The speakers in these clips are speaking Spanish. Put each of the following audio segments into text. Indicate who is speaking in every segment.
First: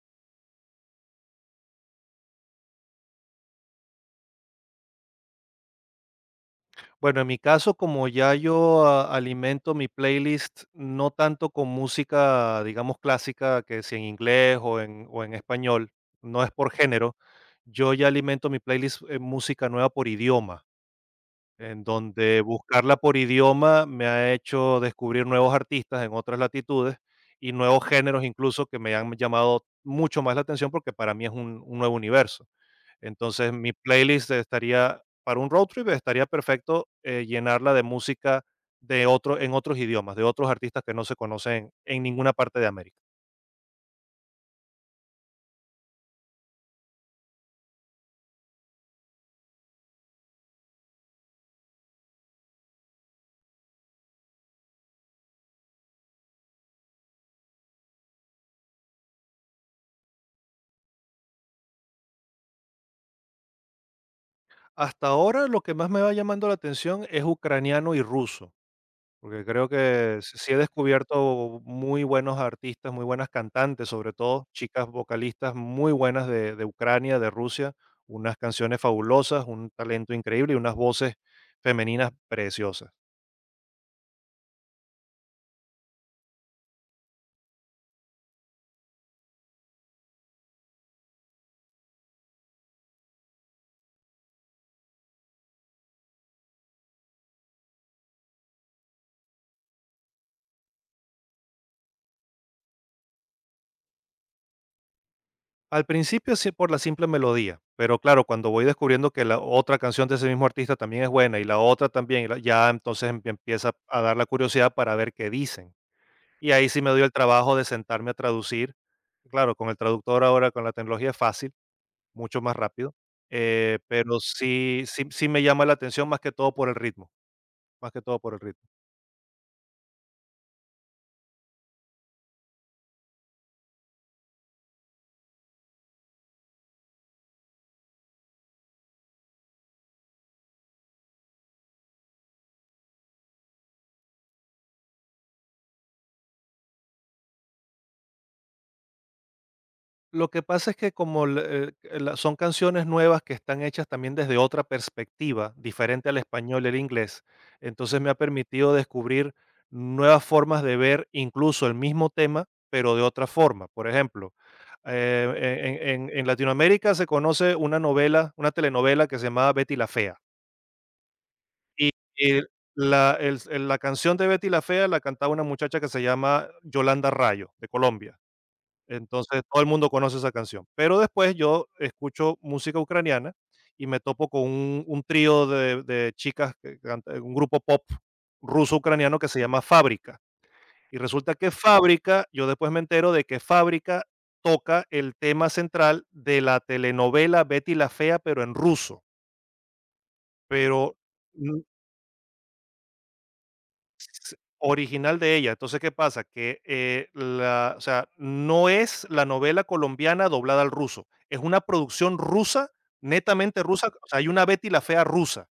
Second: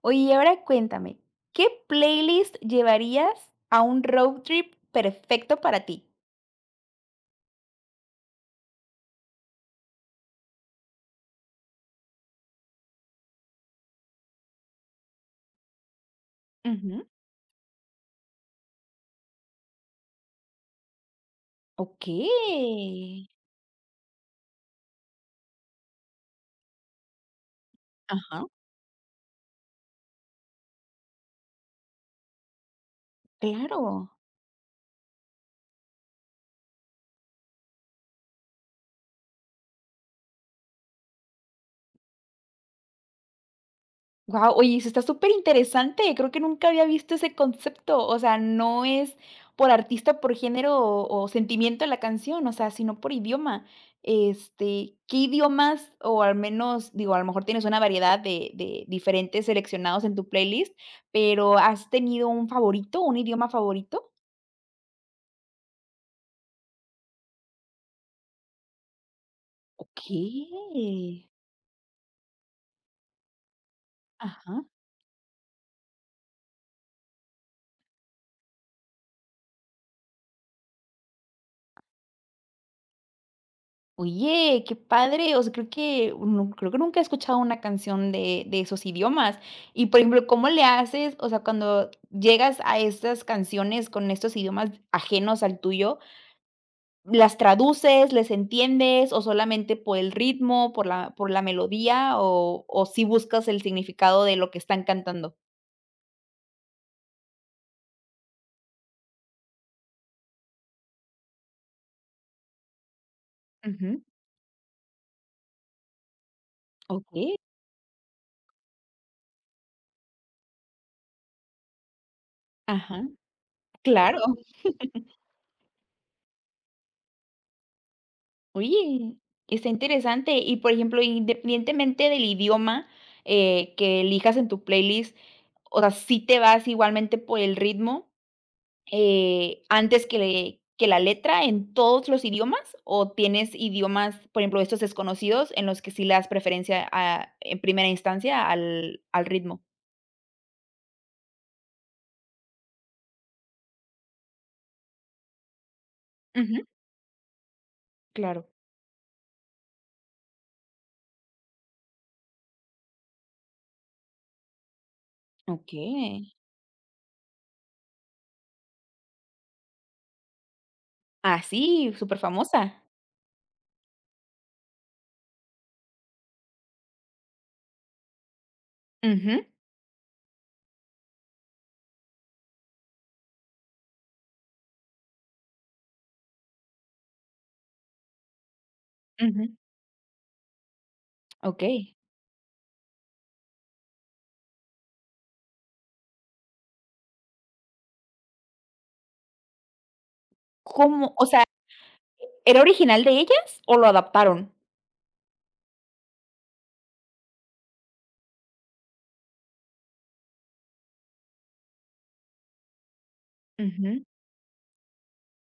Speaker 1: Oye, y ahora cuéntame, ¿qué playlist llevarías a un road trip perfecto para ti?
Speaker 2: Bueno, en mi caso, como ya yo alimento mi playlist no tanto con música, digamos, clásica, que si en inglés o en español, no es por
Speaker 1: Ujú.
Speaker 2: género, yo ya alimento mi playlist en música nueva por idioma, en
Speaker 1: Ok.
Speaker 2: donde buscarla por idioma me ha hecho descubrir nuevos artistas en otras latitudes y nuevos géneros
Speaker 1: Ajá.
Speaker 2: incluso que me han llamado mucho más la atención porque para mí es un nuevo universo. Entonces, mi
Speaker 1: Claro.
Speaker 2: playlist estaría para un road trip estaría perfecto, llenarla de música de otro en otros idiomas, de otros artistas que no se conocen en ninguna parte de América.
Speaker 1: Wow, oye, eso está súper interesante. Creo que nunca había visto ese concepto, o sea, no es por artista, por género o sentimiento de la canción, o sea, sino por idioma. Este, ¿qué idiomas o al menos, digo, a lo mejor tienes una variedad de diferentes seleccionados en tu playlist, pero has tenido un favorito, un idioma favorito?
Speaker 2: Hasta ahora, lo que más me va llamando la atención es ucraniano y ruso, porque creo
Speaker 1: Ok.
Speaker 2: que s sí he descubierto muy buenos artistas, muy buenas cantantes, sobre todo
Speaker 1: Ajá.
Speaker 2: chicas vocalistas muy buenas de Ucrania, de Rusia, unas canciones fabulosas, un talento increíble y unas voces femeninas preciosas.
Speaker 1: Oye, qué padre. O sea, creo que nu creo que nunca he escuchado una canción de esos idiomas. Y, por ejemplo, ¿cómo le haces? O sea, cuando llegas a estas canciones con estos idiomas ajenos al tuyo, ¿las traduces, les entiendes o solamente por el ritmo, por la melodía o si buscas el significado de lo que están cantando?
Speaker 2: Al principio sí por la simple melodía, pero claro, cuando voy descubriendo que la otra canción de ese mismo artista también es buena y la otra también, y entonces empieza a
Speaker 1: Ujú.
Speaker 2: dar la curiosidad para ver qué dicen. Y ahí sí me doy el
Speaker 1: Okey.
Speaker 2: trabajo de sentarme a traducir. Claro, con el traductor ahora, con la tecnología es fácil, mucho más rápido,
Speaker 1: Ajá.
Speaker 2: eh,
Speaker 1: Claro.
Speaker 2: pero sí, sí, sí me llama la atención más que todo por el ritmo, más que todo por el ritmo.
Speaker 1: Oye, está interesante. Y, por ejemplo, independientemente del idioma, que elijas en tu playlist, o sea, si te vas igualmente por el ritmo, antes que le que la letra en todos los idiomas? ¿O tienes idiomas, por ejemplo, estos desconocidos, en los que sí le das preferencia a en primera instancia al al ritmo?
Speaker 2: Lo que pasa es que son canciones nuevas que están hechas también desde otra perspectiva, diferente al
Speaker 1: Ujú,
Speaker 2: español y el inglés, entonces me ha
Speaker 1: claro.
Speaker 2: permitido descubrir nuevas formas de ver incluso el mismo tema, pero de otra forma. Por ejemplo,
Speaker 1: Okey.
Speaker 2: en Latinoamérica se conoce una novela, una telenovela que se llamaba Betty la Fea.
Speaker 1: Ah,
Speaker 2: Y,
Speaker 1: sí, súper
Speaker 2: y
Speaker 1: famosa.
Speaker 2: la, la canción de Betty la Fea la cantaba una muchacha que se llama Yolanda Rayo, de Colombia.
Speaker 1: Ujú,
Speaker 2: Entonces, todo el mundo conoce esa canción. Pero después yo escucho música ucraniana y me topo con un trío de chicas, que un grupo pop ruso-ucraniano que se
Speaker 1: ujú.
Speaker 2: llama Fábrica. Y resulta que
Speaker 1: Okey.
Speaker 2: Fábrica, yo después me entero de que Fábrica toca el tema central de la telenovela Betty la Fea, pero en ruso. Pero
Speaker 1: ¿Cómo? O sea,
Speaker 2: mm,
Speaker 1: ¿era original de ellas o lo adaptaron?
Speaker 2: Original de ella. Entonces, ¿qué pasa? Que, la O sea, no es la novela colombiana doblada al ruso, es una producción rusa, netamente rusa,
Speaker 1: Ujú.
Speaker 2: o sea, hay una Betty la Fea rusa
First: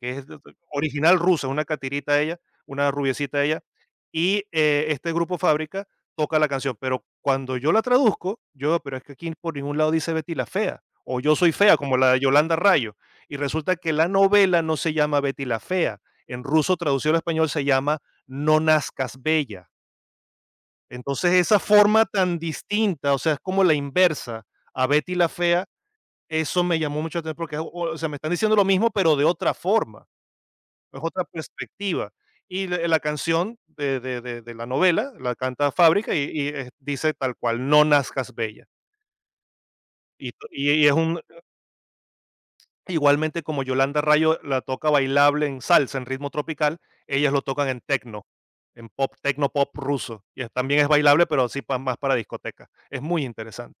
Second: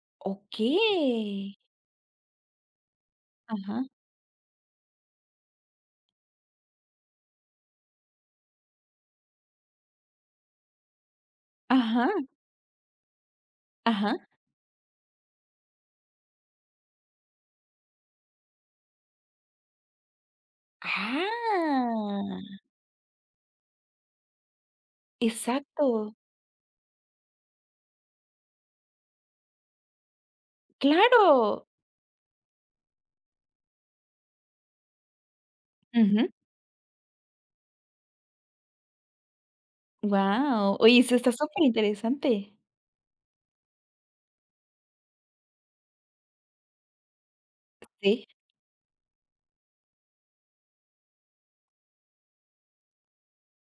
Speaker 2: que original rusa,
Speaker 1: Okey.
Speaker 2: una catirita ella, una rubiecita ella,
Speaker 1: Ajá,
Speaker 2: y, este grupo Fábrica toca la canción, pero cuando yo la traduzco, yo, pero es que aquí por ningún lado dice Betty la fea, o yo soy fea, como
Speaker 1: ajá,
Speaker 2: la de Yolanda Rayo, y resulta que la
Speaker 1: ajá.
Speaker 2: novela no se llama Betty la fea, en ruso traducido al español se llama No nazcas bella. Entonces, esa forma tan
Speaker 1: Ah,
Speaker 2: distinta, o sea, es como la inversa a Betty la fea,
Speaker 1: exacto,
Speaker 2: eso me llamó mucho la atención porque, o sea, me están diciendo lo mismo, pero de otra forma. Es otra
Speaker 1: claro.
Speaker 2: perspectiva. Y la canción de la novela la canta Fábrica y
Speaker 1: Ujú.
Speaker 2: y, eh, dice tal cual: "No nazcas bella". Y to y
Speaker 1: Guau.
Speaker 2: y es
Speaker 1: Oye, eso
Speaker 2: un
Speaker 1: está súper interesante.
Speaker 2: igualmente como Yolanda Rayo la toca bailable en salsa, en ritmo tropical, ellas lo tocan en tecno,
Speaker 1: Sí.
Speaker 2: en pop, tecno pop ruso. Y es también es bailable, pero sí pa más para discoteca. Es muy interesante.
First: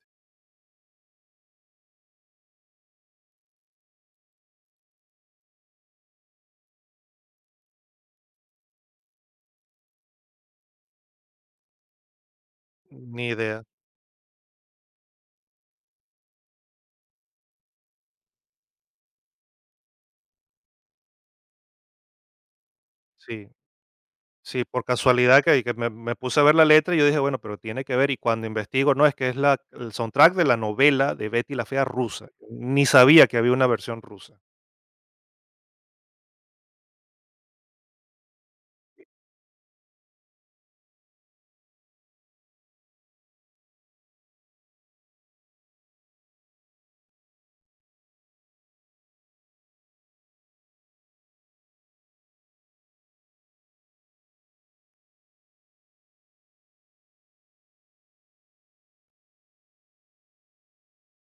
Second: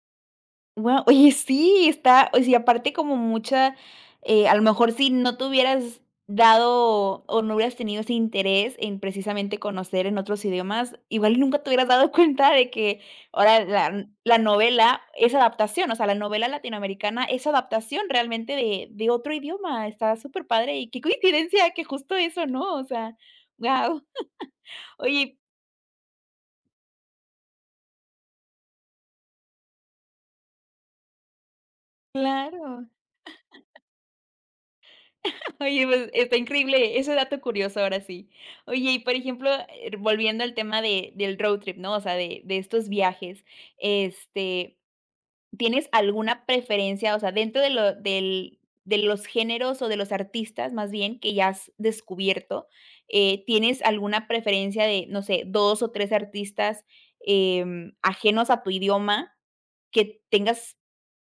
Speaker 1: Guau, oye, sí, está, o sea, aparte como mucha, a lo mejor si no te hubieras dado o no hubieras tenido ese interés en precisamente conocer en otros idiomas, igual y nunca te hubieras dado cuenta de que
Speaker 2: Ni idea.
Speaker 1: ahora la la novela es adaptación, o sea, la novela latinoamericana es adaptación realmente de otro idioma, está súper padre y qué coincidencia que justo eso, ¿no? O sea,
Speaker 2: Sí.
Speaker 1: guau.
Speaker 2: Sí, por
Speaker 1: Oye,
Speaker 2: casualidad que me puse a ver la letra y yo dije, bueno, pero tiene que ver. Y cuando investigo, no, es que es el soundtrack de la novela de Betty la Fea rusa. Ni
Speaker 1: claro.
Speaker 2: sabía que había una versión rusa.
Speaker 1: Oye, pues, está increíble ese dato curioso, ahora sí. Oye, y
Speaker 2: Sí.
Speaker 1: por ejemplo, volviendo al tema de del road trip, ¿no? O sea, de estos viajes, este, ¿tienes alguna preferencia? O sea, dentro de lo del de los géneros o de los artistas, más bien, que ya has descubierto, ¿tienes alguna preferencia de, no sé, 2 o 3 artistas, ajenos a tu idioma, que tengas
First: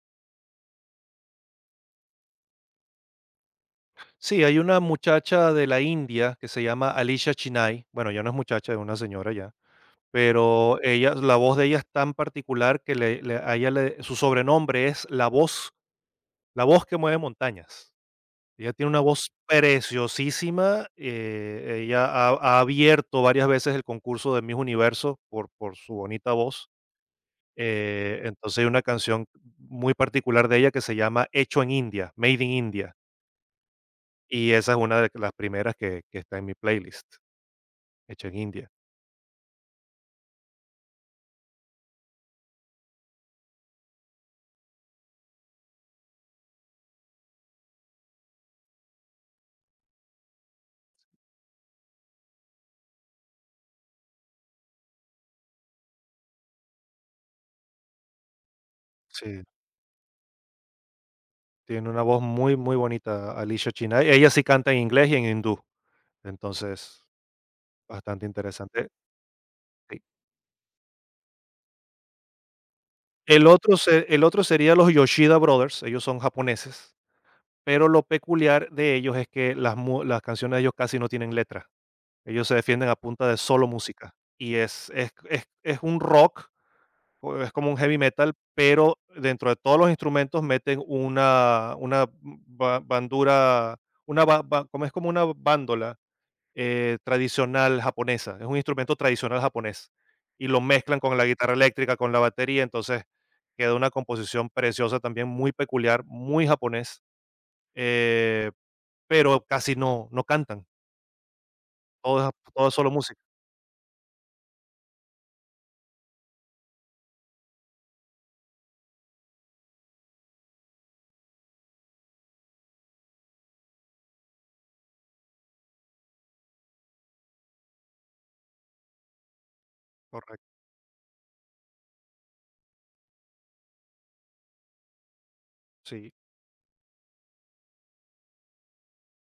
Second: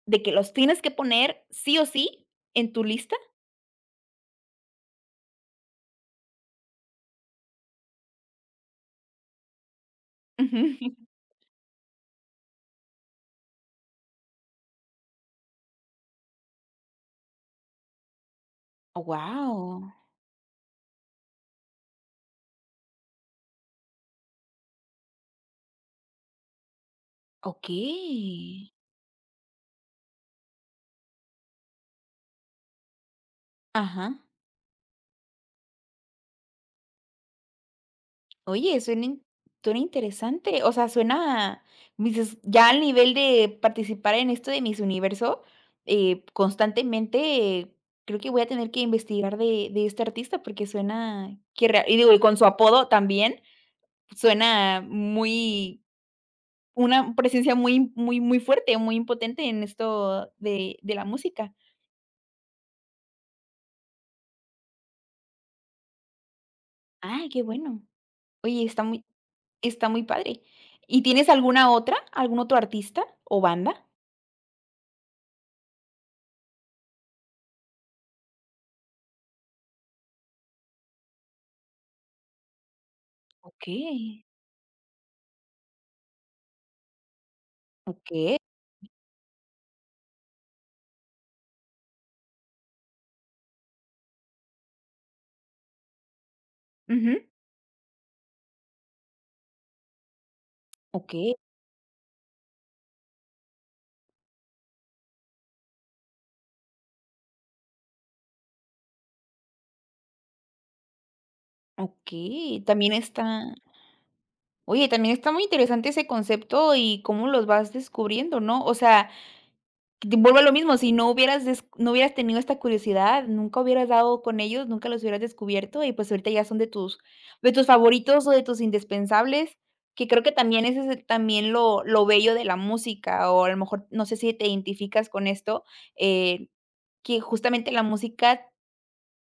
Speaker 1: de que los tienes que poner sí o sí en tu lista?
Speaker 2: Sí, hay una muchacha de la India que se llama Alicia Chinay. Bueno, ya no es muchacha, es una señora ya. Pero ella la voz de ella es tan particular que le le a ella le su sobrenombre es la voz que mueve montañas. Ella tiene una voz
Speaker 1: Wow,
Speaker 2: preciosísima, ella ha abierto varias veces el concurso de Miss Universo por su bonita voz,
Speaker 1: okey.
Speaker 2: entonces hay una canción muy particular de ella que se llama Hecho en India, Made in India,
Speaker 1: Ajá.
Speaker 2: y esa es una de las primeras que está en mi playlist, Hecho en India.
Speaker 1: Oye, suena in suena interesante. O sea, suena, me dices, ya al nivel de participar en esto de Miss Universo, constantemente creo que voy a tener que investigar de este artista porque suena que rea y digo, y con su apodo también, suena muy una presencia muy muy muy fuerte, muy
Speaker 2: Sí.
Speaker 1: impotente en esto de la música.
Speaker 2: Tiene una voz muy, muy bonita Alicia Chennai. Ella sí canta en inglés y en hindú, entonces
Speaker 1: Ay, qué bueno.
Speaker 2: bastante
Speaker 1: Oye, está
Speaker 2: interesante.
Speaker 1: muy está
Speaker 2: Sí.
Speaker 1: muy padre. ¿Y tienes alguna otra? ¿Algún otro artista o banda?
Speaker 2: El otro sería los Yoshida Brothers, ellos son japoneses, pero lo peculiar de ellos es que las canciones de ellos casi no tienen letra. Ellos se defienden a punta de solo
Speaker 1: Okey,
Speaker 2: música y es un rock, o es como un heavy metal,
Speaker 1: okey.
Speaker 2: pero dentro de todos los instrumentos meten una ba bandura, una ba ba como es como una bándola.
Speaker 1: Ujú.
Speaker 2: Tradicional japonesa, es un instrumento tradicional japonés, y lo mezclan con la
Speaker 1: Okey,
Speaker 2: guitarra eléctrica, con la batería, entonces queda una composición preciosa también, muy peculiar, muy japonés, eh, pero casi no cantan, todo es,
Speaker 1: okey.
Speaker 2: todo es solo
Speaker 1: También
Speaker 2: música,
Speaker 1: está oye, también está muy interesante ese concepto y cómo los vas descubriendo, ¿no? O sea, vuelvo a lo mismo, si no hubieras des no hubieras tenido esta curiosidad, nunca hubieras dado con ellos, nunca los hubieras descubierto y, pues, ahorita ya son de tus favoritos o de tus indispensables, que creo que
Speaker 2: correcto,
Speaker 1: también ese es el también lo bello de la música, o a lo mejor no sé si te identificas con esto,
Speaker 2: sí,
Speaker 1: eh, que justamente la música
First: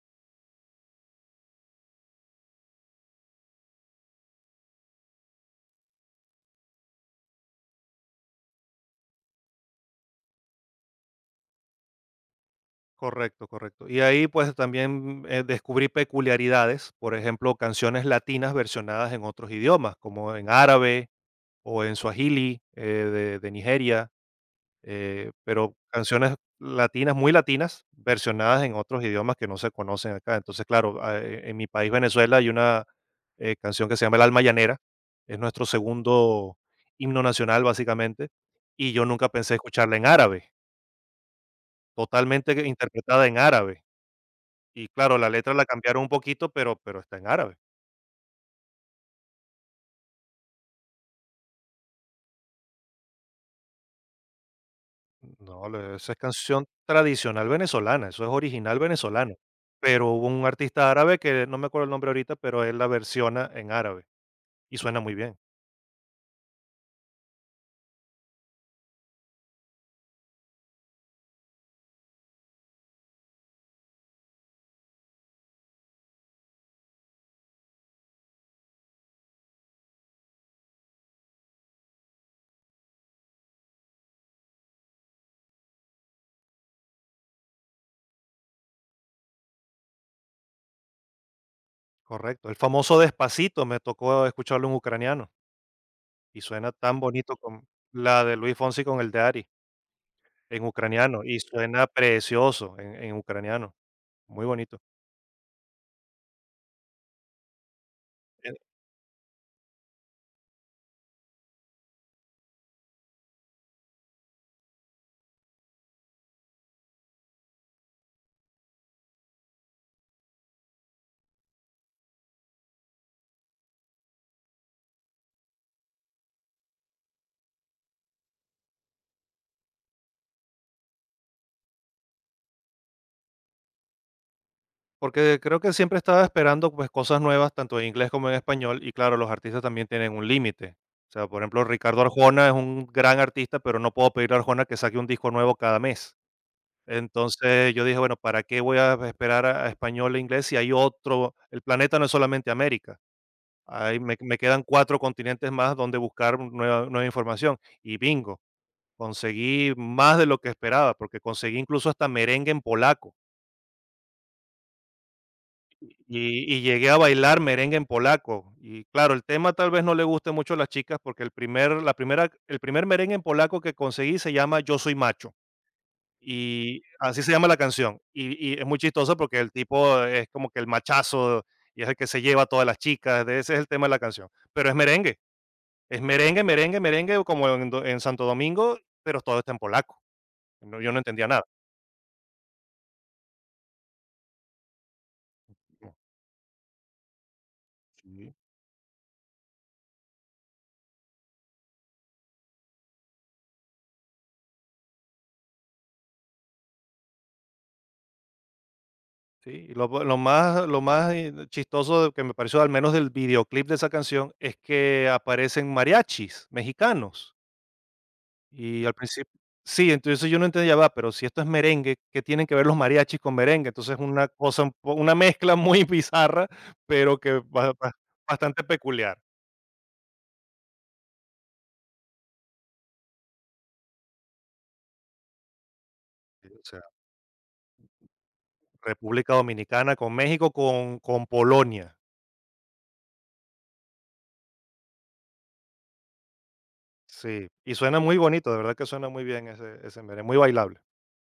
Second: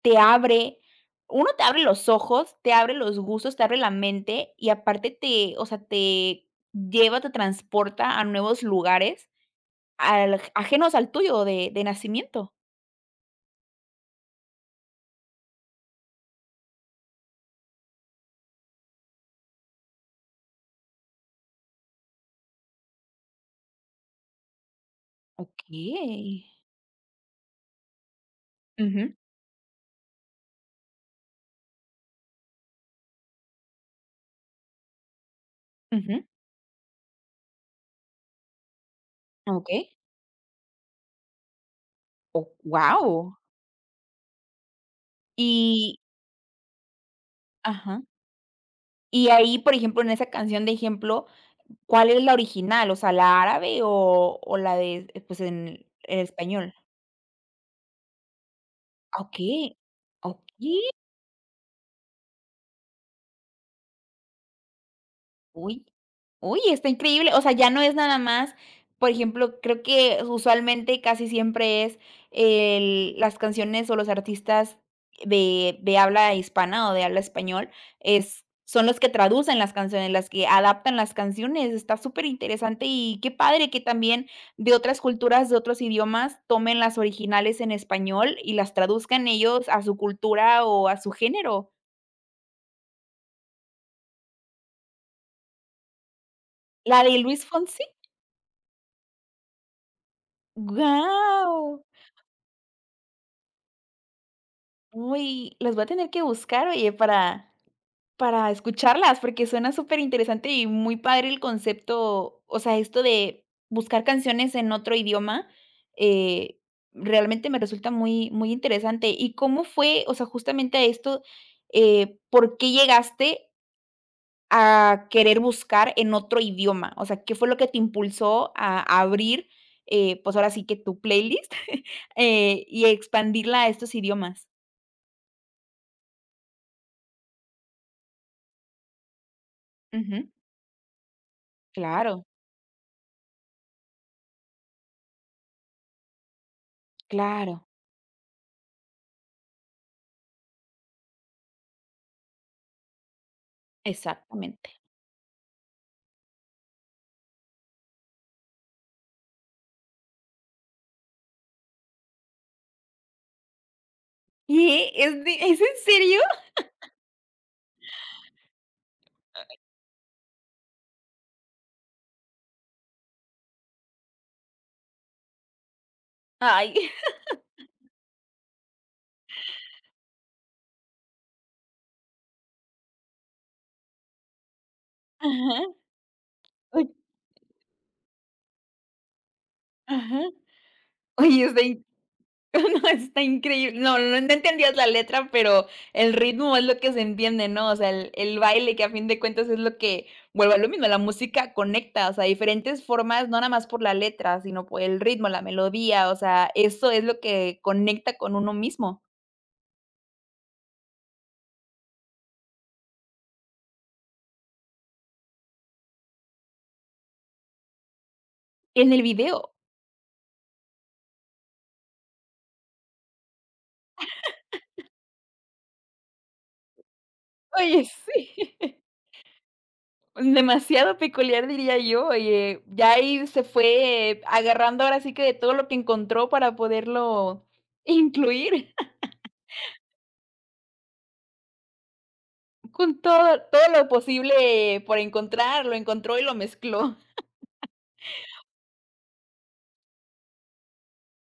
Speaker 1: te abre, uno te abre los ojos, te abre los gustos, te abre la mente y aparte te, o sea, te lleva, te transporta a nuevos lugares al ajenos al tuyo de nacimiento.
Speaker 2: correcto, correcto. Y ahí pues también descubrí peculiaridades, por ejemplo, canciones latinas versionadas en otros idiomas, como en árabe o en suajili, de Nigeria, pero
Speaker 1: Okey.
Speaker 2: canciones latinas, muy latinas, versionadas en otros
Speaker 1: Ujú,
Speaker 2: idiomas que no se conocen acá. Entonces, claro, en mi país, Venezuela, hay una canción que se llama El Alma Llanera, es nuestro
Speaker 1: ujú.
Speaker 2: segundo himno nacional, básicamente, y yo nunca pensé
Speaker 1: Okey.
Speaker 2: escucharla en árabe,
Speaker 1: Oh,
Speaker 2: totalmente interpretada
Speaker 1: guau.
Speaker 2: en árabe. Y claro, la letra la
Speaker 1: Y
Speaker 2: cambiaron un poquito, pero está en árabe.
Speaker 1: ajá. Y ahí, por ejemplo, en esa canción de ejemplo, ¿cuál es la original? O sea, ¿la árabe o la de, pues,
Speaker 2: No, esa es
Speaker 1: en
Speaker 2: canción
Speaker 1: español?
Speaker 2: tradicional venezolana, eso es original
Speaker 1: Ah,
Speaker 2: venezolano.
Speaker 1: okey.
Speaker 2: Pero hubo un
Speaker 1: Okey.
Speaker 2: artista árabe que no me acuerdo el nombre ahorita, pero él la versiona en árabe. Y suena muy bien,
Speaker 1: Uy. Uy, está increíble. O sea, ya no es nada más, por ejemplo, creo que usualmente casi siempre es el las canciones o los artistas de habla hispana o de habla español, es son los que traducen las canciones, las que adaptan las canciones. Está súper interesante y qué padre que también de otras culturas, de otros idiomas, tomen las originales en español y las traduzcan ellos a su cultura o a su género.
Speaker 2: correcto. El famoso Despacito me tocó escucharlo en ucraniano y suena tan
Speaker 1: La de
Speaker 2: bonito
Speaker 1: Luis
Speaker 2: con
Speaker 1: Fonsi,
Speaker 2: la de Luis Fonsi con el de Ari en ucraniano y
Speaker 1: ¡guau!
Speaker 2: suena precioso en ucraniano, muy bonito.
Speaker 1: Uy, los voy a tener que buscar, oye, para
Speaker 2: Eh,
Speaker 1: escucharlas, porque suena súper interesante y muy padre el concepto, o sea, esto de buscar canciones en otro idioma, eh, realmente me resulta muy muy interesante. ¿Y cómo fue? O sea, justamente a esto, ¿por qué llegaste a querer buscar en otro idioma? O sea, ¿qué fue lo que te impulsó a abrir, pues, ahora sí que tu playlist, y expandirla a estos idiomas?
Speaker 2: Porque creo que siempre estaba esperando pues cosas nuevas, tanto en inglés como en español, y claro, los artistas también tienen
Speaker 1: Ujú,
Speaker 2: un límite. O sea, por ejemplo, Ricardo
Speaker 1: claro.
Speaker 2: Arjona es un gran artista, pero no puedo pedir a Arjona que saque un disco nuevo cada mes.
Speaker 1: Claro,
Speaker 2: Entonces yo dije, bueno, ¿para qué voy a esperar a español e inglés si hay otro? El planeta no es solamente América. Ahí me quedan
Speaker 1: exactamente.
Speaker 2: 4 continentes más donde buscar nueva información. Y bingo, conseguí más de lo que esperaba, porque conseguí incluso hasta merengue en polaco.
Speaker 1: ¿Qué? ¿Es de es en serio?
Speaker 2: Y llegué a bailar merengue en polaco. Y claro, el tema tal vez no le guste mucho a las chicas, porque el primer merengue en polaco que conseguí se llama Yo soy macho, y
Speaker 1: Ay.
Speaker 2: así se llama la canción. Y es muy chistoso porque el tipo es como que el machazo y es el que se lleva a todas las chicas, de ese es el tema de la canción, pero es merengue.
Speaker 1: Ajá.
Speaker 2: Es merengue, merengue,
Speaker 1: Oy
Speaker 2: merengue, como en Santo Domingo, pero todo está en polaco.
Speaker 1: ajá.
Speaker 2: No, yo no entendía
Speaker 1: Oye,
Speaker 2: nada.
Speaker 1: está in no, está increíble. No, no no entendías la letra, pero
Speaker 2: No,
Speaker 1: el ritmo es lo que se entiende, ¿no? O sea,
Speaker 2: sí.
Speaker 1: el baile que a fin de cuentas es lo que vuelve a lo mismo, la música conecta, o sea, diferentes formas, no nada más por la letra, sino por el ritmo, la melodía, o sea, eso es lo que conecta con uno mismo
Speaker 2: Sí, y lo más chistoso que me pareció, al menos del videoclip de esa canción, es que aparecen mariachis mexicanos, y
Speaker 1: en
Speaker 2: al
Speaker 1: el
Speaker 2: principio
Speaker 1: video.
Speaker 2: sí, entonces yo no entendía, "Ah, va, pero si esto es merengue, ¿qué tienen que ver los mariachis con merengue?" Entonces, una cosa un po una mezcla muy bizarra, pero que ba
Speaker 1: Oye,
Speaker 2: ba
Speaker 1: sí.
Speaker 2: bastante peculiar.
Speaker 1: Demasiado peculiar, diría yo, y, ya ahí se fue agarrando ahora sí que de todo lo que encontró
Speaker 2: Sí,
Speaker 1: para
Speaker 2: o sea,
Speaker 1: poderlo incluir,
Speaker 2: República Dominicana con México, con Polonia.
Speaker 1: con todo todo lo posible por encontrar, lo encontró y lo mezcló.
Speaker 2: Sí, y suena muy bonito, de verdad que suena muy bien ese ese merengue, muy bailable,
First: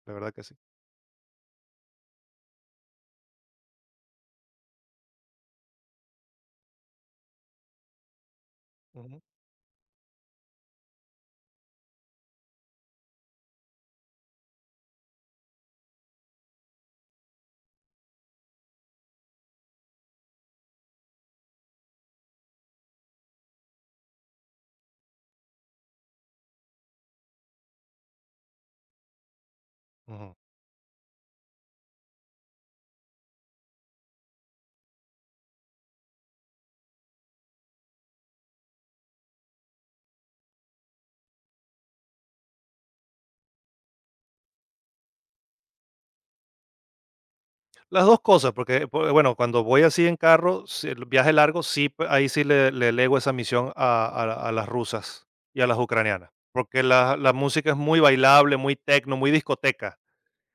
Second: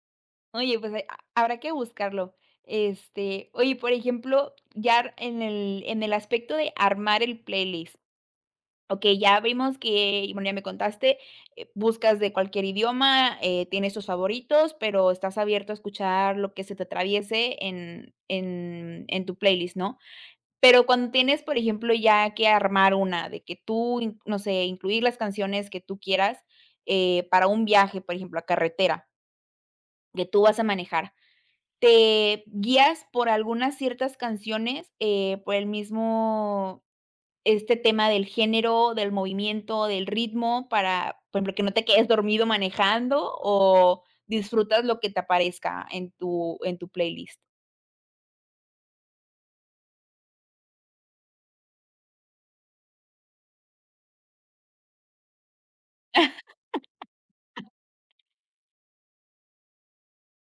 Speaker 2: de verdad que sí.
Speaker 1: Oye, pues, ha habrá que buscarlo. Este, oye, por ejemplo, ya en el aspecto de armar el playlist, okey,
Speaker 2: Ujú,
Speaker 1: ya vimos que, y bueno, ya me contaste, buscas de cualquier idioma, tienes tus favoritos, pero estás abierto a escuchar lo que se te atraviese en tu playlist, ¿no? Pero cuando tienes, por ejemplo, ya que armar una de que tú, in no sé, incluir las canciones que tú quieras, para un viaje, por ejemplo, a carretera, que
Speaker 2: ujú.
Speaker 1: tú vas a manejar, ¿te guías por algunas ciertas canciones, por el mismo este tema del género, del movimiento, del ritmo para, por ejemplo, que no te quedes dormido manejando o disfrutas lo que te aparezca en tu playlist.
Speaker 2: Las 2 cosas, porque, pue bueno, cuando voy así en carro, sí, el viaje largo, sí, p ahí sí le le elego esa misión a a las rusas y a las ucranianas, porque la música es muy bailable, muy tecno, muy discoteca.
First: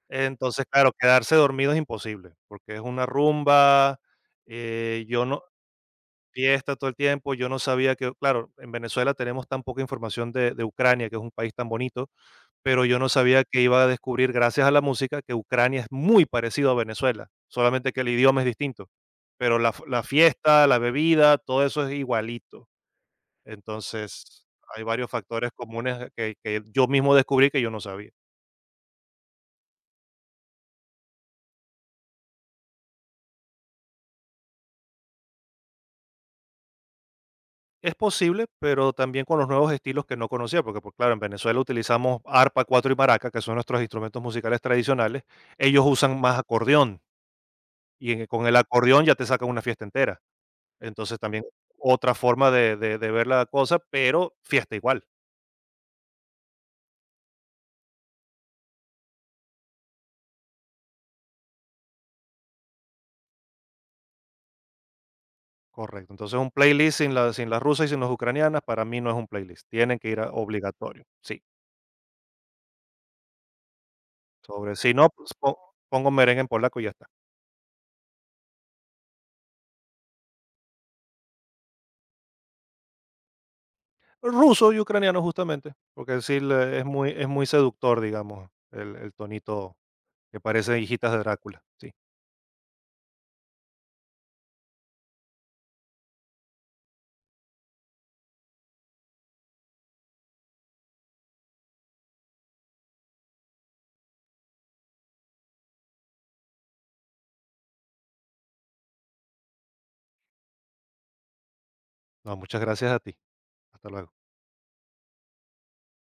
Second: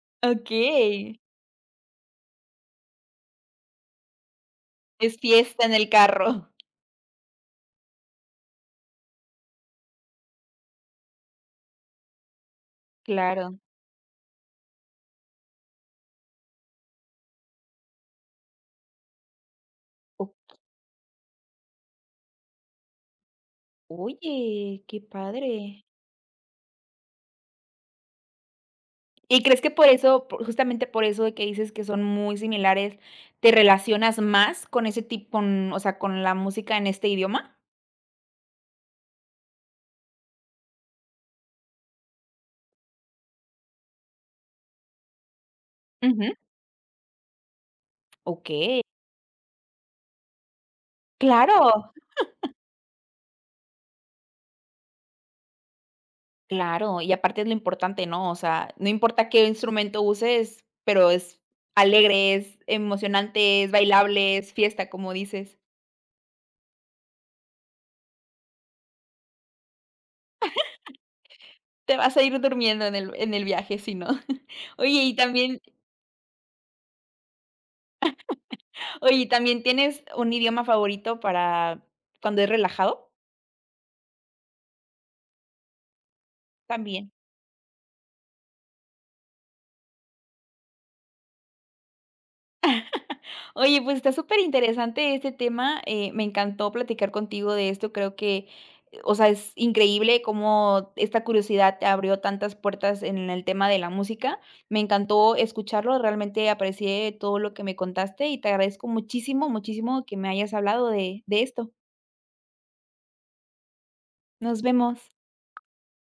Speaker 2: Entonces, claro,
Speaker 1: Okey,
Speaker 2: quedarse dormido es imposible, porque es una rumba,
Speaker 1: es
Speaker 2: yo no
Speaker 1: fiesta en el carro.
Speaker 2: fiesta todo el tiempo, yo no sabía que claro, en Venezuela tenemos tan poca información de Ucrania, que es un país tan bonito. Pero yo no sabía
Speaker 1: Claro.
Speaker 2: que iba a descubrir, gracias a la música, que Ucrania es muy parecido a Venezuela, solamente que el idioma es distinto, pero la
Speaker 1: O
Speaker 2: fiesta, la bebida, todo eso es igualito. Entonces, hay
Speaker 1: oye, qué
Speaker 2: varios factores
Speaker 1: padre.
Speaker 2: comunes, que yo mismo descubrí que yo no sabía.
Speaker 1: ¿Y crees que por eso, por justamente por eso de que dices que son muy similares, te relacionas más con ese tipo con, o sea, con la música en este idioma?
Speaker 2: Es posible, pero también con los nuevos estilos que no conocía, porque, pues, claro, en Venezuela utilizamos arpa, cuatro y maraca, que son nuestros instrumentos musicales tradicionales, ellos usan
Speaker 1: Ujú.
Speaker 2: más acordeón, y en con el
Speaker 1: Okey.
Speaker 2: acordeón ya te sacan una fiesta entera. Entonces, también
Speaker 1: Claro.
Speaker 2: otra forma de ver la cosa, pero fiesta igual,
Speaker 1: Claro, y aparte es lo importante, ¿no? O sea, no importa qué instrumento uses, pero es alegre, es emocionante, es bailable, es fiesta, como dices.
Speaker 2: correcto. Entonces, un playlist sin las rusas y sin las ucranianas, para mí no es un playlist, tienen que ir a obligatorio, sí,
Speaker 1: Te vas a ir durmiendo en el viaje, si no.
Speaker 2: sobre si
Speaker 1: Oye,
Speaker 2: no,
Speaker 1: y
Speaker 2: pues, po
Speaker 1: también
Speaker 2: pongo merengue en polaco y ya está.
Speaker 1: oye, ¿y también tienes un idioma favorito para cuando es relajado?
Speaker 2: Ruso y ucraniano justamente, porque sí le
Speaker 1: También.
Speaker 2: es muy seductor, digamos, el tonito que parece hijitas de Drácula. Sí.
Speaker 1: Oye, pues está súper interesante este tema, me encantó platicar contigo de esto, creo que, o sea, es increíble cómo esta curiosidad te abrió tantas puertas en el tema de la música. Me encantó escucharlo, realmente aprecié todo lo que me contaste y te agradezco muchísimo, muchísimo que me hayas hablado de esto.
Speaker 2: No, muchas gracias a ti. Hasta luego.
Speaker 1: Nos vemos.